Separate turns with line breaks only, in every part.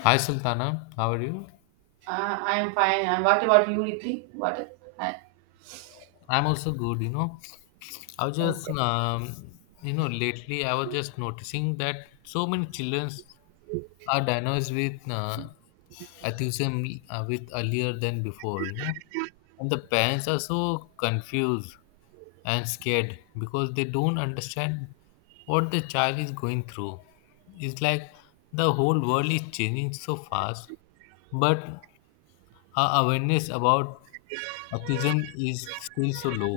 Hi Sultana, how are you?
I'm fine. And what about you, Riddhi? What? Hi.
I'm also good, you know. I was just, lately I was just noticing that so many children are diagnosed with autism with earlier than before, And the parents are so confused and scared because they don't understand what the child is going through. It's like the whole world is changing so fast, but our awareness about autism is still so low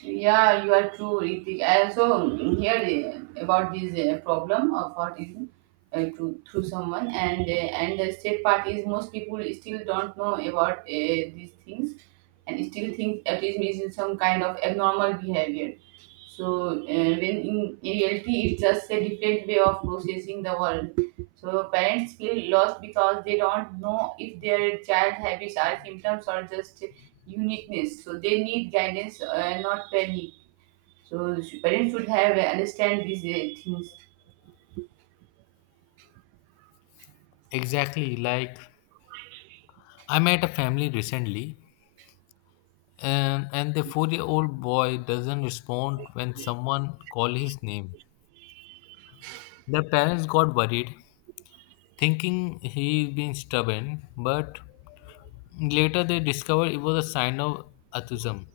Yeah, you are true, Ritik. I also heard about this problem of autism through someone, and and the state parties. Most people still don't know about these things, and still think autism is some kind of abnormal behavior. So when in reality, it's just a different way of processing the world. So parents feel lost because they don't know if their child habits are symptoms or just uniqueness, so they need guidance, not panic. So parents should have understand these things.
exactly like I met a family recently and the 4 year old boy doesn't respond when someone call his name. The parents got worried thinking he's been stubborn, but later they discovered it was a sign of autism,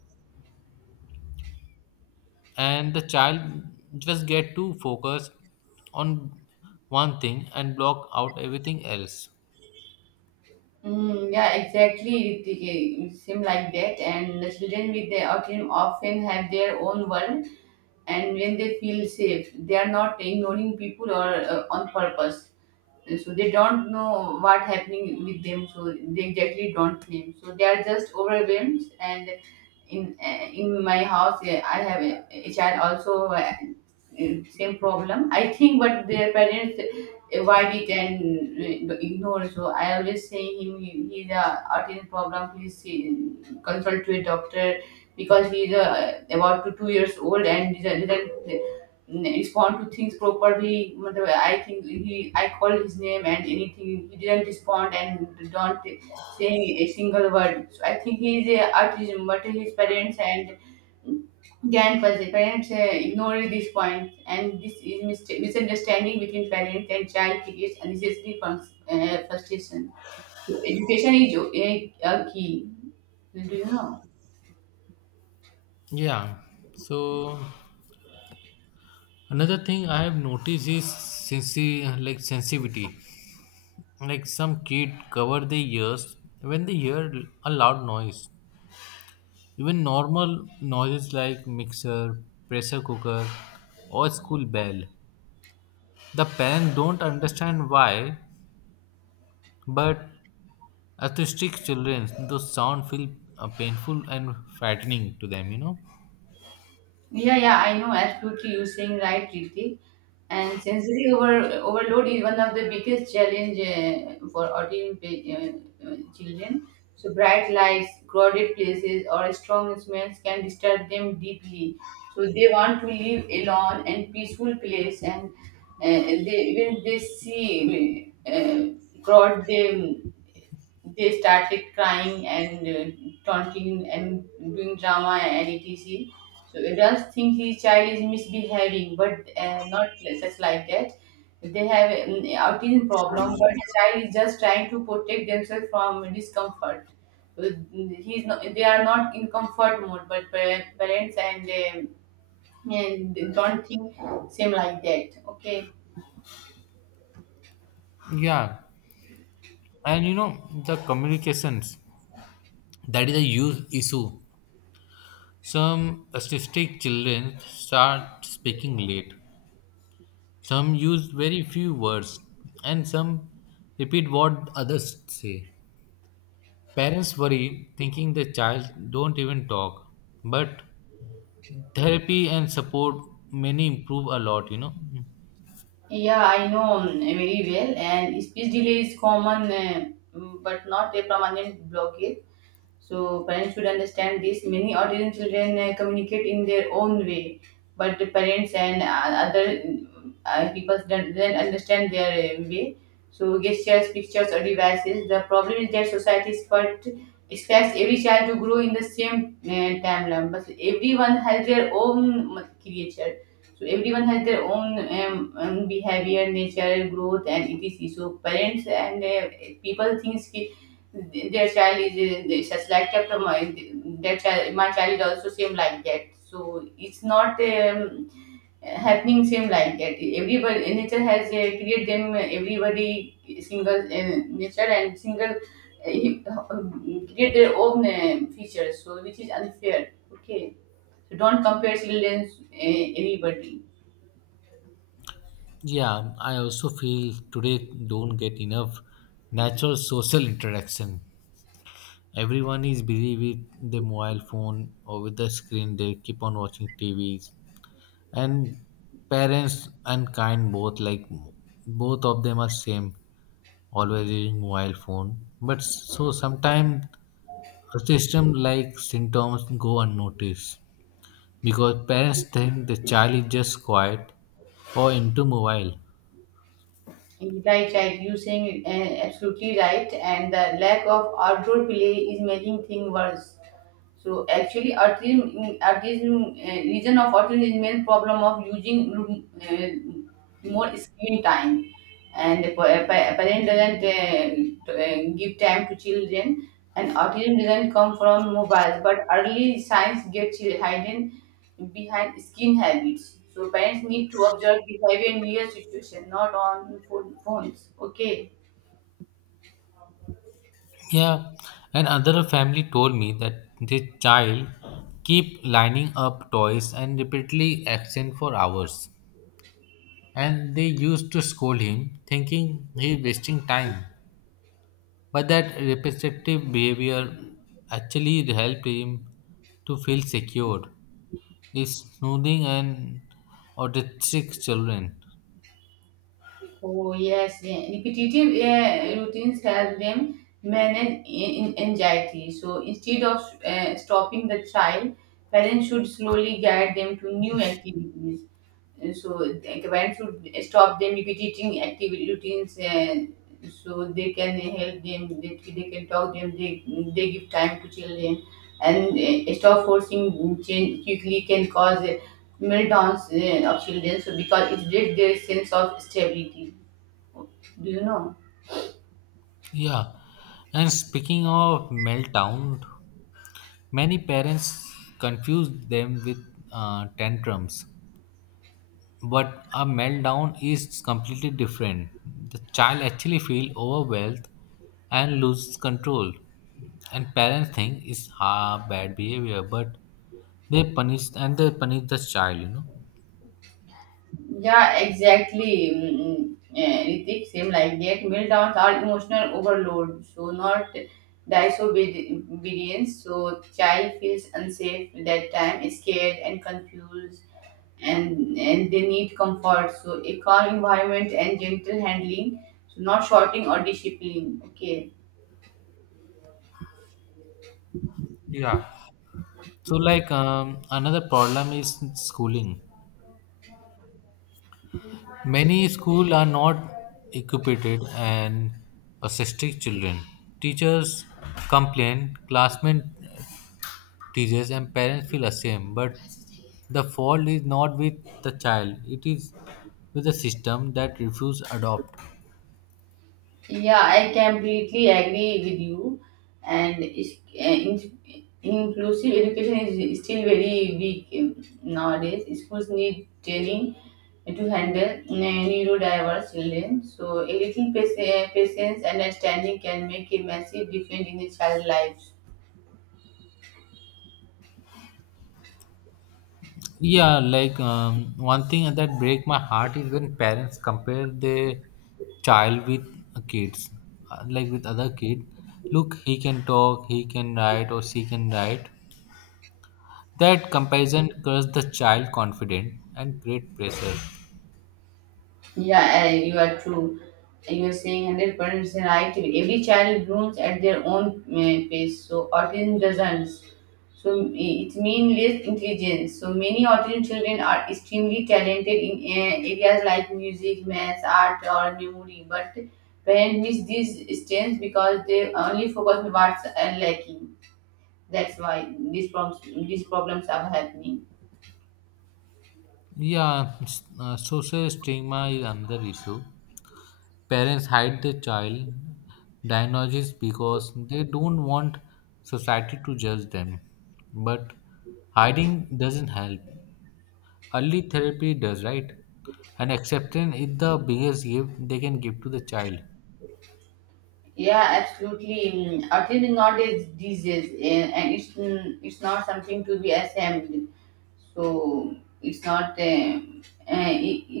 and the child just get too focused on one thing and block out everything else.
Mm, yeah, exactly. Ritik. It seems like that, and the children with the autism often have their own world, and when they feel safe, they are not ignoring people or on purpose. And so they don't know what happening with them, so they exactly don't name. So they are just overwhelmed. And in my house, I have a child also same problem. I think, but their parents, why we can ignore. So I always say him he's a autism problem. Please see, consult to a doctor because he's about to 2 years old and he didn't respond to things properly. Matlab, I think he I called his name and anything he didn't respond and don't say a single word. So I think he is a autism, but his parents and Grand Parents ignore these points, and this is misunderstanding between parents and child creates unnecessary frustration. Education is a key. Do you know?
Yeah. So another thing I have noticed is like sensitivity. Like some kid cover their ears when they hear a loud noise. Even normal noises like mixer, pressure cooker, or school bell. The parents don't understand why, but autistic children, those sound feel painful and frightening to them.
Yeah, yeah, I know absolutely. You're saying right, Riti. And overload is one of the biggest challenge for autism children. So bright lights, crowded places, or strong smells can disturb them deeply. So they want to live alone and peaceful place. And they when they see crowd, they started crying and taunting and doing drama and etc. So adults think his child is misbehaving, but not just like that. They have an autism problem, but the child is just trying to protect themselves from discomfort. So he's not, they are not in comfort mode, but parents and don't think same like that. Okay.
Yeah, and you know the communications, that is a huge issue. Some autistic children start speaking late. Some use very few words, and some repeat what others say. Parents worry, thinking the child don't even talk. But therapy and support many improve a lot.
Yeah, I know very well, and speech delay is common, but not a permanent blockage. So, parents should understand this. Many autism children communicate in their own way, but the parents and other people don't understand their way. So, gestures, pictures, or devices. The problem is that expects every child to grow in the same timeline, but everyone has their own creature, so everyone has their own own behavior, nature, growth, and etc. So parents and people thinks ki their child is just like chapter my their child, my child is also same like that. So it's not happening same like that. Everybody nature has created them, everybody single nature and single create their own features. So which is unfair. Okay, so don't compare children, anybody.
Yeah, I also feel today don't get enough natural social interaction. Everyone is busy with the mobile phone or with the screen. They keep on watching T V's. And parents and kind both, like both of them are same, always using mobile phone, but so sometimes a system like symptoms go unnoticed because parents think the child is just quiet or into mobile.
Right, right. You saying absolutely right, and the lack of outdoor play is making things worse. So actually, autism, autism reason of autism is main problem of using more screen time, and parent doesn't give time to children, and autism doesn't come from mobiles, but early signs get hidden behind skin habits. So parents need to observe behavior in real situation, not on phones. Okay.
Yeah, and another family told me that the child keep lining up toys and repeatedly absent for hours, and they used to scold him thinking he wasting time. But that repetitive behavior actually helped him to feel secure. He's soothing and autistic children.
Oh yes, yeah. Repetitive routines help them manage anxiety. So instead of stopping the child, parents should slowly guide them to new activities. So the parents should stop them repeating activity routines, so they can help them. They can talk them. They give time to children, and stop forcing change quickly can cause meltdowns of children, so because it breaks their sense of stability. Do you know?
Yeah. And speaking of meltdown, many parents confuse them with tantrums. But a meltdown is completely different. The child actually feel overwhelmed and loses control. And parents think it's bad behavior, but they punish, and they punish the child.
Yeah, exactly. Mm. Yeah, Ritik, same like that. Meltdowns are emotional overload, so not disobedience. So child feels unsafe that time, scared and confused, and they need comfort. So a calm environment and gentle handling, so not shouting or discipline. Okay.
Yeah. So like another problem is schooling. Many school are not equipped, and autistic children, teachers complain, classmate, teachers and parents feel ashamed, but the fault is not with the child, it is with the system that refuse adopt.
Yeah, I completely agree with you. And inclusive education is still very weak nowadays. Schools need training to handle neurodiverse children. So, a little patience and understanding can make a massive difference in the child's lives.
Yeah, like one thing that break my heart is when parents compare their child with kids, like with other kid. Look, he can talk, he can write, or she can write. That comparison curse the child confident and create pressure.
Yeah, you are true. You are saying 100% right. Every child blooms at their own pace, so autism doesn't. So it means less intelligence. So many autism children are extremely talented in areas like music, maths, art, or memory, but parents miss these strengths because they only focus on what's lacking. That's why these problems are happening.
Yeah, social stigma is another issue. Parents hide their child diagnosis because they don't want society to judge them, but hiding doesn't help. Early therapy does, right? And acceptance is the biggest gift they can give to the child.
Yeah, absolutely. Autism is not a disease, and it's not something to be ashamed. So it's not.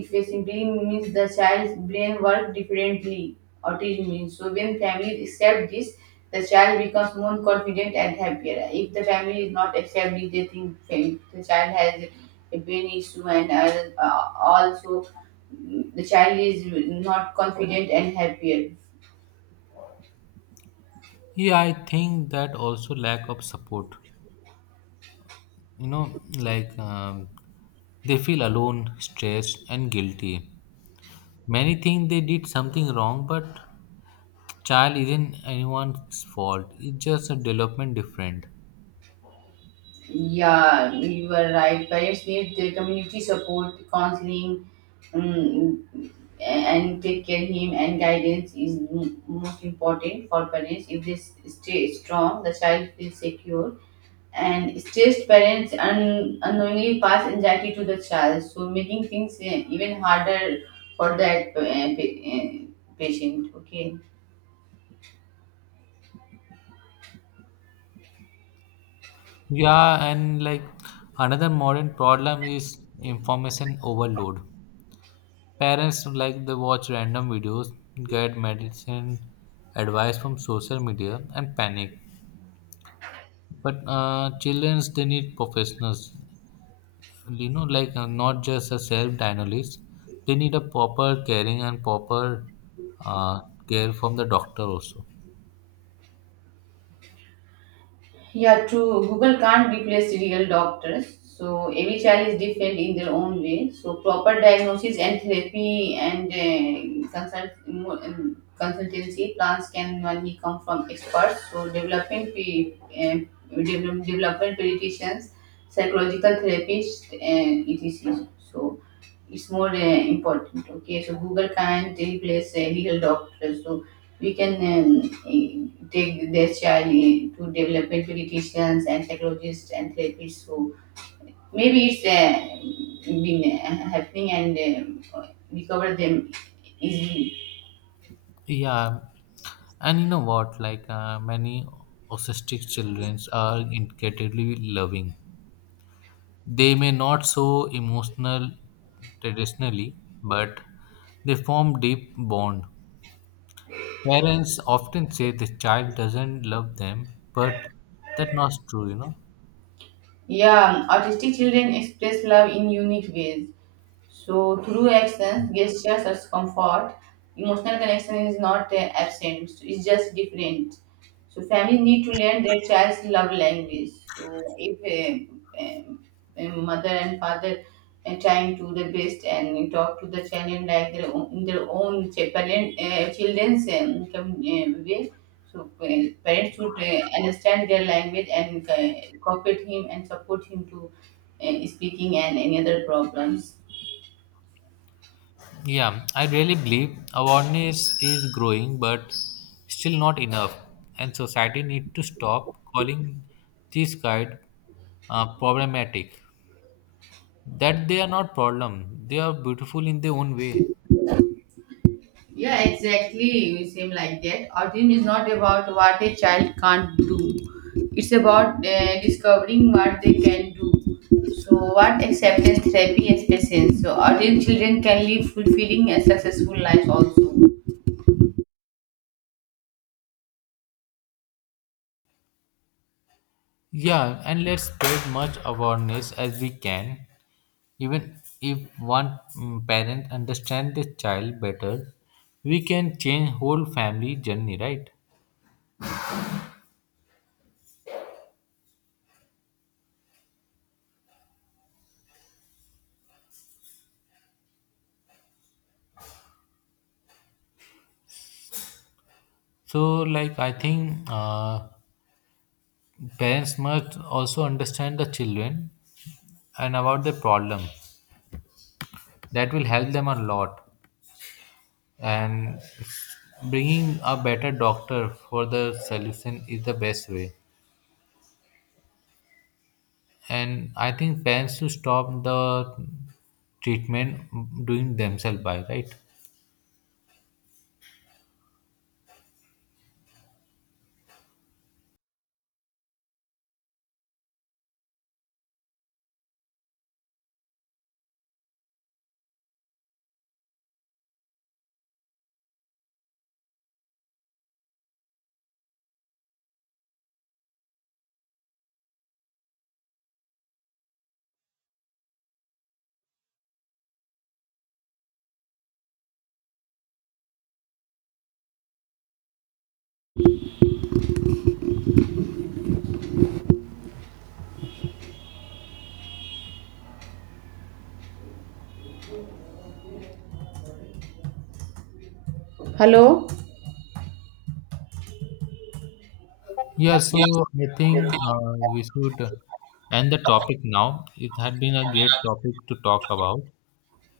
If it simply means the child's brain works differently, autism means. So when families accept this, the child becomes more confident and happier. If the family is not accepting, they think the child has a brain issue and also the child is not confident and happier.
Yeah, I think that also lack of support. You know, like they feel alone, stressed, and guilty. Many think they did something wrong, but child isn't anyone's fault. It's just a development different.
Yeah, you were right. Parents need the community support, counseling, um, and take care him and guidance is most important for parents. If they stay strong, the child feels secure. And stressed parents unknowingly pass anxiety to the child, so making things even harder for that patient. Okay.
Yeah, and like another modern problem is information overload. Parents like they watch random videos, get medicine advice from social media, and panic. But children, they need professionals, you know, like not just a self diagnosis. They need a proper caring and proper uh, care from the doctor also.
Yeah, true. Google can't replace real doctors. So every child is different in their own way. So proper diagnosis and therapy and consultancy plans can only come from experts. So um, development pediatricians, psychological therapists, and etc. So it's more important. Okay, so Google can't replace real doctors. So we can take their child to development pediatricians and psychologists and therapists who maybe it's been happening and recover them easily.
Yeah, and you know what? Like many autistic children are incredibly loving. They may not so emotional traditionally, but they form deep bond. Parents often say the child doesn't love them, but that's not true,
Yeah, autistic children express love in unique ways. So through actions, gestures, or comfort, emotional connection is not absent. So it's just different. So families need to learn their child's love language. So if uh, um, mother and father are trying to the best and talk to the children like their own, in their own children's way, so parents should understand their language and cooperate him and support him to speaking and any other problems.
Yeah, I really believe awareness is growing, but still not enough, and society need to stop calling these guide problematic. That they are not problem; they are beautiful in their own way.
Yeah, exactly. You seem like that. Autism is not about what a child can't do. It's about discovering what they can do. So, what acceptance therapy is patience. So, autism children can live fulfilling and successful lives also.
Yeah, and let's spread much awareness as we can. Even if one parent understands the child better, we can change whole family journey, right? So, like I think parents must also understand the children and about the problem. That will help them a lot. And bringing a better doctor for the solution is the best way. And I think parents should stop the treatment doing themselves by right.
Hello?
Yeah. So I think we should end the topic now. It had been a great topic to talk about.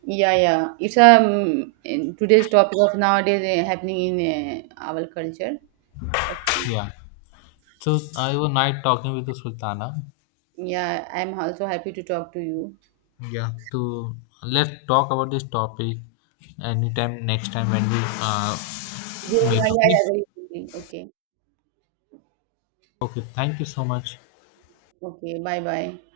Yeah, yeah. It's in today's topic of nowadays happening in our culture. Okay.
Yeah. So I was night talking with the Sultana.
Yeah, I'm also happy to talk to you.
Yeah. to Let's talk about this topic anytime next time when we uh,
Yeah, yeah, yeah,
meet.
yeah, very quickly. Okay.
Okay, thank you so much.
Okay. Bye, bye.